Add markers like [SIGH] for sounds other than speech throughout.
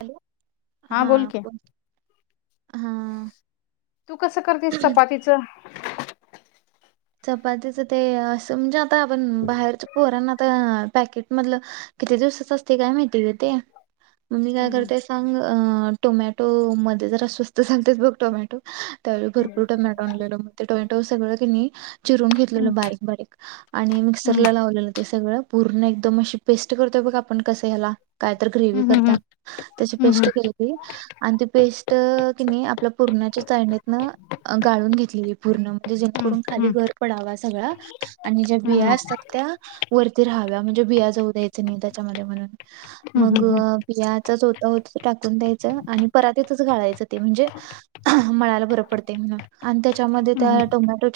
Hello बोल हा. की हा. तू कसं करतेस चपातीचं. चपातीचं ते असं म्हणजे आता आपण बाहेर पोहरांना आता पॅकेट मधलं किती दिवसाच असते काय माहिती का ते? मग मी काय करतेय सांग अ टोमॅटो मध्ये जरा स्वस्त चालतेच बघ टोमॅटो. त्यावेळी हम्म भरपूर टोमॅटो आणलेल मग ते टोमॅटो सगळंकणी चिरून हम्म घेतलेलं बारीक बारीक आणि हम्म मिक्सरला लावलेलं ते सगळं पूर्ण एकदम अशी पेस्ट करतोय बघा आपण कसं ह्याला काय तर ग्रेवी हम्म करता त्याची पेस्ट हम्म केलेली आणि ती पेस्ट तिने आपल्या पूरण्याच्या चाळणीतन गाळून घेतलेली पूर्ण म्हणजे हम्म जेणेकरून खाली हम्म घर पडावा सगळा आणि ज्या बिया हम्म असतात त्या वरती राहाव्या म्हणजे बिया जाऊ द्यायचं नाही त्याच्यामध्ये म्हणून हम्म मग हम्म बियाचाच होत होत टाकून द्यायचं आणि परातीतच घालायचं ते म्हणजे मळाला बर पडते म्हणून आणि त्याच्यामध्ये त्या टोमॅटो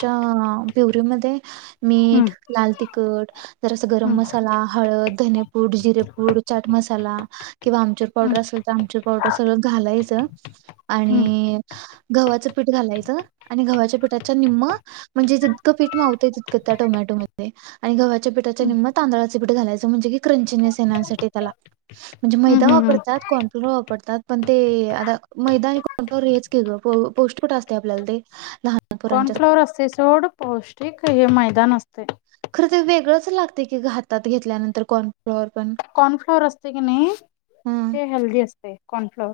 पिवररीमध्ये मीठ, हम्म लाल तिखट, जर अस गरम मसाला, हळद, धनेपूड, जिरेपूड, चाट मसाला किंवा आमचूर पावडर असल तर आमचूर पावडर सगळं घालायचं हम्म आणि गव्हाचं पीठ घालायचं आणि गव्हाच्या पीठाच्या निम्म म्हणजे जितकं पीठ मावते तितकं त्या टोमॅटो मध्ये आणि गव्हाच्या पीठाच्या निम्म तांदळाच पीठ घालायचं, म्हणजे की क्रंचनेस येण्यासाठी त्याला म्हणजे हम्म मैदा हम्म वापरतात, कॉर्नफ्लोर वापरतात, पण ते आता मैदा आणि कॉर्नफ्लॉर हेच पौष्टपट असते आपल्याला ते लहान कोण पोरांच्यासाठी फ्लवर अस चड पौष्टिक हे मैदा नसते. खरं तर वेगळंच लागते की हातात घेतल्यानंतर कोण कॉर्नफ्लॉवर असते की नाही हा ते हेल्दी असते. ते कॉर्नफ्लॉवर.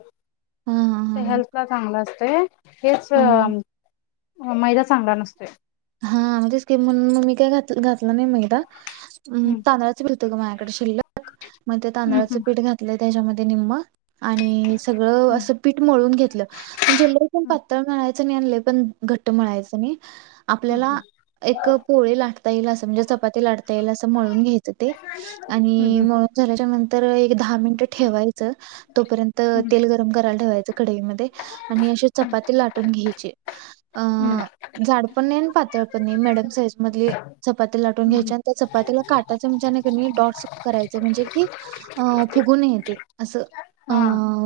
हा हा हा ते हा हेल्थ ला चांगला असत. ते हेच. हम्म मैदा चांगला नसतो. हा म्हणजे स्कीम म्हणून मग मी काय घात घातलं नाही मैदा हम्म तांदराच [INAUDIBLE] तर शिल्लक मग ते तांदळाचं पीठ घातले त्याच्यामध्ये निम्म. आणि सगळं असं पीठ मळून घेतलं म्हणजे लय पण पातळ मळायच नाही आणि लय पण घट्ट मळायच नाही. आपल्याला एक पोळे लाटता येईल अस म्हणजे चपाती. लाटता येईल मळून घ्यायचं ते आणि तर त्याच्या नंतर एक दहा मिनिटं ठेवायचं तोपर्यंत तेल गरम करायला ठेवायचं कढई मध्ये आणि अशी चपाती लाटून घ्यायची अह्ह जाड पण पण नाही आणि पातळ पण नाही मीडियम साईज मधली चपाती लाटून घ्यायची आणि त्या चपातीला काटा चमच्यान कणी डॉट्स करायचं. म्हणजे की फुगुन येते. असं हा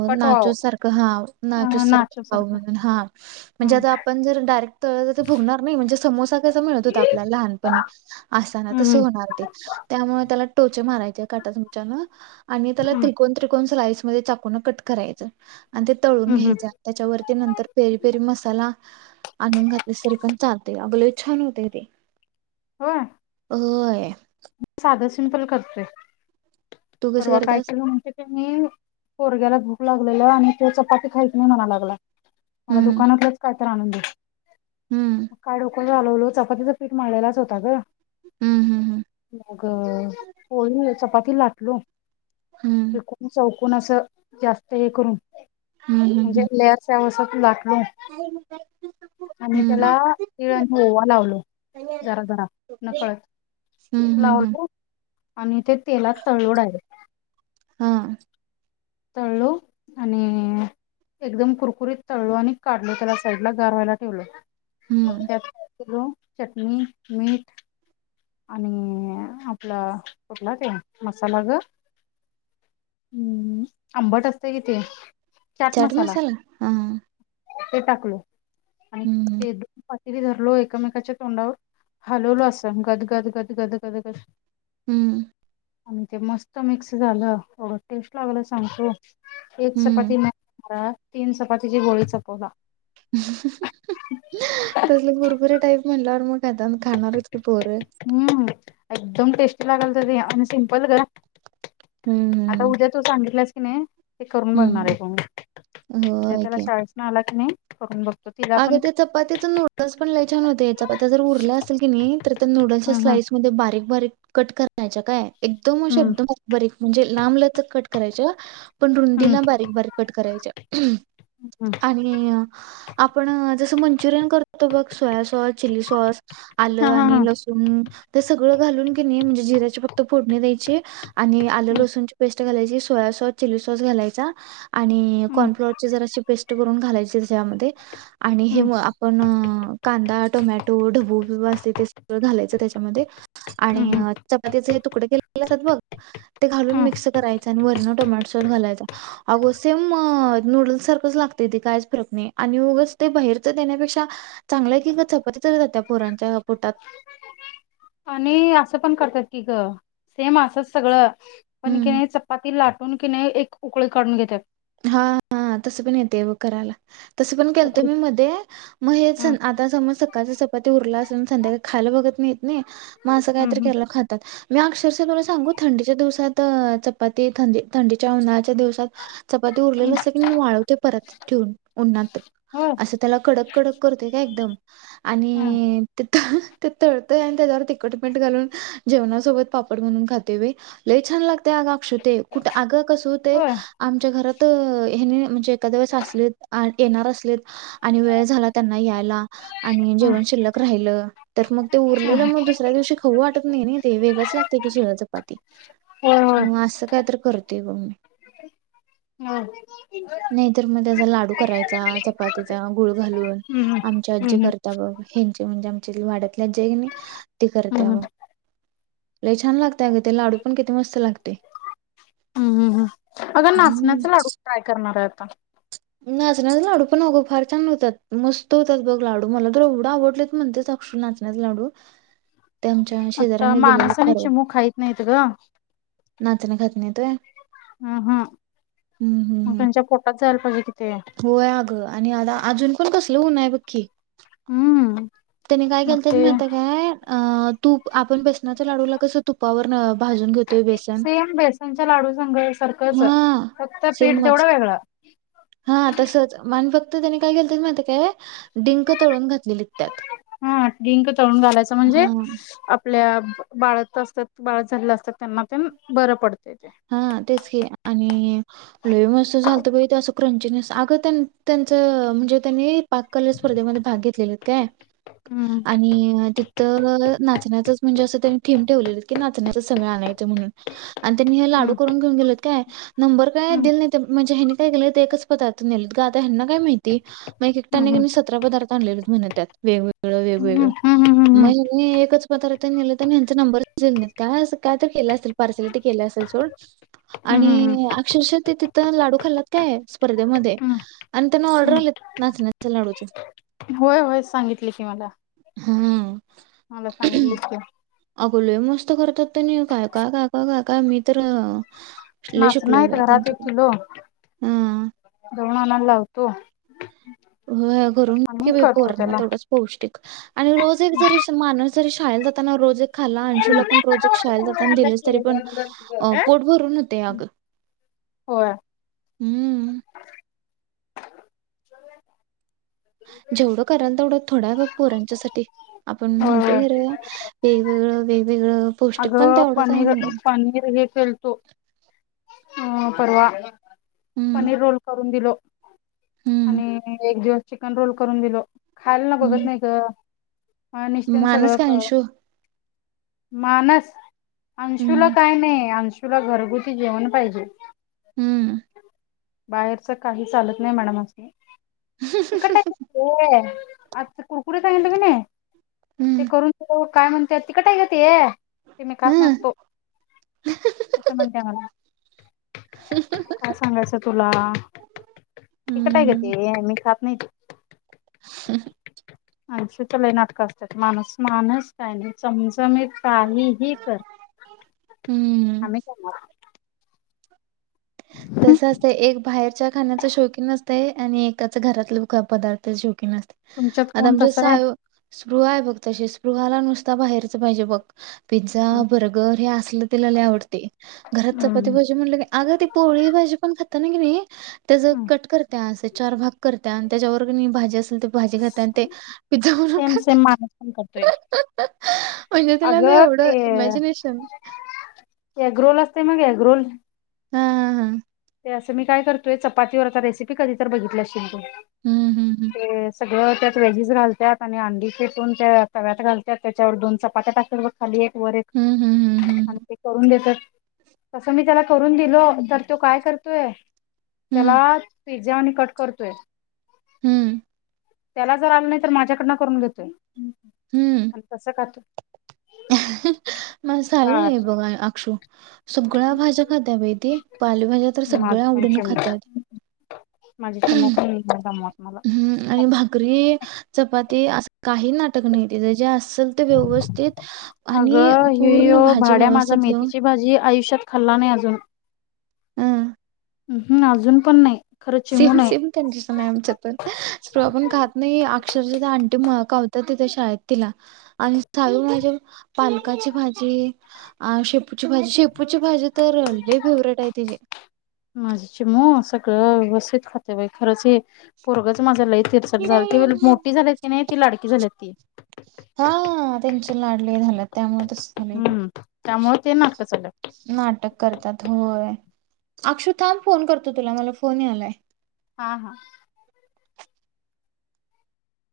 कटवाव नाजूक सारखं हा नाजूक सारखं म्हणजे आता आपण जर डायरेक्ट तळल तर फुगणार नाही, म्हणजे समोसा त हो कस मिळत होत, आपल्याला लहानपणी असा ना हम्म तस हम्म होणार ते त्यामुळे त्याला टोचे मारायचे. काटा चमच्यान आणि त्याला हम्म त्रिकोण त्रिकोन स्लाइस, म पूर्ण कट करायच आणि ते तळून हम्म हम्म घ्यायच, त्याच्यावरती नंतर पेरी पेरी मसाला आणून घातली तरी पण चालते अग लय छान होते ते. होय! होय. आणि खपतय [UNINTELLIGIBLE] तू कसं परवा काय करत्यास केलो माहिती आहे का मी पोरग्याला भूक लागलेली आणि तो चपाती खायत नाही म्हणायला लागला. मला हम्म दुकानातलच काय कायतरी आणून दे हम्म चालवलो चपातीचं पीठ मळलेलाच होता ग! हम्म हम्म मग पोळी चपाती लाट हम्म [UNINTELLIGIBLE] पण असं जास्त हे करून. हम्म म्हणजे हम्म लेअस अस लाख आणि त्याला तिळ आणि ओवा लावलो जरा जरा नकळत हम्म हम्म लावलो. आणि ते तेलात. तळलो डायरेक्ट हा तळलो आणि एकदम कुरकुरीत तळलो आणि काढलो त्याला साईडला गार व्हायला ठेवलं. म हम्म चटणी मीठ आणि आपला कुठला ते मसाला गम् आंबट असत कि ते. चट मसाला हा. ते टाकल. आणि हम्म ते द तिघी धरलो एककामेकाच्या तोंडावर हलवलो असं गद गद गद गद गद गद. हम्म. आणि ते मस्त मिक्स झालं एवढं टेस्ट लागल. सांगतो. एक हम्म चपाती म तीन चपातीची गोळी संपवला. तसले भरपुऱे टाईप म्हणल्यावर मगं. खाताना खाणारच की पोर. हम्म एकदम टेस्टी लागल तर ते आणि सिम्पल गं. आता हम्म उद्या तो सांगितला. नाही. ते करून बघणार हम्म आहे ते मी हम्म उद्या त्याला शाळेस न आलात की नाही करून बघ. अग त्या चपात्याच नूडल्स पण लय छान होते चपात्या जर उरल्या असेल की नाही तर त्या नूडल्सच्या हम्म स्लाईसमध्येध्ये बारीक बारीक. कट करण्यायच्या काय. एकदम अशा हम्म एकदम अ बारीक म्हणजे लांबलचक कट करायच्या. पण हम्म रुंदीला बारीक बारीक कट करायच्या हम्म आणि आपण जसं मंचुरियन करतो बघ सोया सॉस चिली सॉस, हा आलं हा आणि हा लसूण. ते सगळं घालून क नई म्हणजे जिरा्याची फक्त फोडणी द्यायची आणि आल हम्म लसूणची पेस्ट घालायची. सोया सॉस, चिली सॉस घालायचा. आणि हम्म कॉर्नफ्लॉवर ची जरा अशी पेस्ट करून घालायची त्यामध्ये. [UNINTELLIGIBLE] आणि हे हम्म म आपण अं कांदा टोमॅटो ढबू बिबू असतंय ते सगळं घालायचं त्याच्यामध्ये. हम्म आणि हम्म चपातीचं. तुकडे केलेले असतात बघ ते घालून हम्म मिक्स करायचं आणि वरणं टोमॅटो सॉस घालायचा. आगं सेम नूडल्स सारखंच लागतय ते कायच फरक नाही. आणि उगच ते बाहेरचं देण्यापेक्षा चांगलं आहे की ग चपाती तर जात्या पोरांच्या पोटात. आणि असं पण करतात की गं सेम असंच सगळं. पण की हं. नाही चपाती लाटून. कि नाय एक उकळी काढून घेत्यात. हा हा तसं पण येतंय बघ करायला. तसं पण केलतं उकळी मी मध्ये मग हे हम्म आता समज सकाळच्या चपाती उरलं असं कोण संध्याकाळी खायला‌‌ बघत नाही. नाही मग असं हम्म काहीतरी हम्म केल्यावर खातात. मी अक्षरशः तुला सांगू थंडीच्या दिवसात चपाती थंडी थंडीच्या उन्हाळच्या दिवसात चपाती उरलेली हम्म असलं की मी वाळवते परत ठेऊन उन्हात होय असं त्याला कडक कडक करते काय एकदम हम्म आणि ते ते तळतंय आणि त्याच्यावर तिखट मीठ घालून जेवणासोबत पापड म्हणून खाते मी लय छान लागते अगं आक्षे ते कुठं आगं कसं होय होतंय घरात ह्यानी म्हणजे एखाद्या वेळेस असले येणार असलेत आणि वेळ झाला त्यांना यायला आणि हम्म. जेवण शिल्लक राहिलं तर मग ते उरलेलं हम्म. मग दुसऱ्या दिवशी खाऊ वाटत नाही ते वेगळंच लागते की शिळं चपाती होय होय होय. मग आसं कायतर करते बघ मी हम् नाही तर म त्याचा लाडू करायचा चपातीचा गुळ घालून हम्म आमची आजी हम्म करत्या बघ ह्यांची म्हणजे आमच्या वाड्यात आजी आहे की नाय ती करत्या हम्म बघ लय छान लागतय अगं ते लाडू पण ते मस्त लागते हम् हम् हम अगं हम्म. नाचण्याचा लाडू ट्राय करणार आहेत का नाचण्याचे लाडू पण अगं फार छान होतात मस्त होतात बघ लाडू मला तर एवढं आवडलेत म्हणते अक्षु नाचण्याचे लाडू ते आमच्या आता शेजाऱ्यांनी दिलेले माणसाने परवा चिमु खायत नाहीत गं नाहीेत व्हय हम् हम मग त्यांच्या पोटात चचाल पा क हो ग आणि आता अजून पण कस सलूून आहे पकीी हम्म त्याने काय मग केलते ते माहित काय तू आपण बेस् लाडूला कस तुपवर आप भाजून घेतोय बेसन सेम बेसनच्या लाडू संग सारखंच. हा फक्त पीठ सेमच तेवढं वेगळं. हा तसच फक्त त्याने काय केलं माहिती काय डिंक तळून घातलेली त्यात हा िंक तळून घालायच म्हणजे हा आपल्या बाळत असतात बाळत झालेलं असतात त्यांना पण बरं पडतं. हा तेच कि आणि लई मस्त झालथ बाई ते असं क्रंचीनेस अगं त्यां त्यांच म्हणजे त्यांनी पाक कल स्पर्धेमध्ये भाग घेतलेले आहेत काय हम्म आणि तिथ ना नाचण्याचं असं त्यांनी थीम ठेवली आहे की नाचण्याच सगळं आणायचं म्हणून आण त्यांनी हे लाडू हम्म करून घेऊन गेलेत काय नंबर काय हम्म दिल नही तर म्हणजे काय केलं ते एकच पदार्थ नेलेत ग आता ह्यांना काय माहिती मग एकट्याने हम्म कि नाही सतरा पदार्थ म्हणलेलंच म्हण त्यात वेगवेगळ वेगवेगळ हम्म हम्म मय हम्म मी एकच पदार्थ नेलता. यांचा नंबरच झाल नाही. अस का केलं असेल पार्सल ते केल असेल सोड हम्म आणि अक्षरशः ते तिथ लाडू खाल्लात काय स्पर्धेमध्ये हम्म आणि त्यांना ऑर्डर हम्म आलेत नाचण्याच्या लाडूचे. होय होय सांगितले की मला. हम्म मला सांगितलेच की अहो लय मस्त करतात ते काय काय काय काय मी तर लय नाचणी शिकलोय आहे बाई घरात एक त्यांच्याकडून किलो हा दळून आणयला लावतो. हो करून आणि घे बाई करतो पोरांना त्याला तेवढंच पौष्टिक. आणि रोज एक जरी श माणूस जरी शाळेत जाताना रोज एक खाला अंशूला पण रोज एक शाळेला जातना दिलेस तरी पण पोट भरून होते अग. होय हम्म जेवढं करा तेवढं थोडा बघ पोरांच्या साठी आपण होय होय म्हणतय खर वेगवेगळं वेगवेगळं अग पौष्टिक पण तेवढंच आहे पनीर मी पनीर हे केलतो हम्म परवा. हम्म पनीर रोल करून दिलो. हम्म आणि एक दिव चिकन रोल करून दिलो. खायला ना बघत हम्म नाही ग. हा निसतेन सगळं माणूस काय क अंशू मानस अंशूला हम्म काय नाही अंशू तुला घरगुती जेवण पाहिजे. हम्म बाहेरचं काही चालत नाही मॅडम असं - हम्म हह हह हह अ [UNINTELLIGIBLE] कुरकुर सगलं की नाही ते हम्म करून काय म्हण त्यात तिखट आहे ते ते मी खात हम्म नसतो असं म्हणते मला काय सांगायचं तुला तिखट आहे ग हम्म ते मी खात नाही. आह् अंशू ची लई नाटकं असतात माणस माणस काय नाही [UNINTELLIGIBLE] समी काहीही कर हम्म आम्ही करणार तस असतं एक बाहेरच्या खाण्याच शौकीन असतं आणि एकाच घरातलं पदार्थ शौकीन असते. तुमच्यात कोण तस आहे स्पृह आहे बघ तसे स्पृहाला नुसता बाहेरचं पाहिजे बघ पिझ्झा, बर्गर हे असलं तिलाला आवडते घरात चपाती भाजी म्हणलं की अग ती पोळी भाजी पण खाताना की नाही त्या ज कट करत्या असे चार भाग करत्या आणि त्याच्यावर भाजी असेल तर भाजी खाते ते पिझ्झा वून सेम खात सेम माणूस पण करतोय म्हणजे तिला नाही अगं एवढ ते इमॅजिनेशन ते मग एग रोल ह, ह, ह ते असं मी काय करतोय चपातीवर आता रेसिपी कधी तर बघितली असशेल तो हम्म हम्म हम्म सगळं त्यात वेहेजेस घालतात आणि अंडी फेटून त्या तव्यात घालतात त्याच्यावर दोन चपात्या टाकत ब खाली वरे हम्म हम्म हम्म हम्म आणि हम्म ते करून देतात. तसं मी त्याला करून दिलो तर तो काय करतोय त्याला हम्म पिझ्झा आणि कट करतोय हम्म त्याला जर आलं नाही तर माझ्याकडनं करून घेतोय. आणि तसं खातो. हा हा मस् आल नाही बघाय आक्षू सगळ्या भाज्या खातात बाहि ते पालेभाज्या तर माझ सगळ्या पण आवडीने चिमू खात्यात. माझी चिमू पण दमवत हम् मला आणि भाकरी चपाती अस काही नाट टक नाही तीच जे असत व्यवस्थित आणि अगं हियो पूर्ण भाजी भाड्या माझा व्यवस्थित लाऊन मेथीची भाजी आयुष्यात खाल्ला नाही अजून हम्म अजून पण नाही खरं चिमू सेम नाही सेम कंडिशन आहे आमच्या पण स्टॉ आपण खहात नाही अक्षरश आणंटी मुळ त शाळेत तिला आणि साू म्हणजे पालकाची भाजी शेपूची भाजी शेपूची भाजी तर लय फेवरेट आहे ति माझी चिमू व्यवस्थित खाते बाई खरंच हे परगंच माझा लई तिरसट झालं त मोठी झाली ती नाही ती लाडकी झाली ती हा त्यांचे लाडले झाल्या त्या मुळ हम्म [UNINTELLIGIBLE] त्यामुळे ते नाटकं चालुयेत नाटक करतात होय अक्षु थांब फोन करतो तुला मला फोन यालाय हा हा.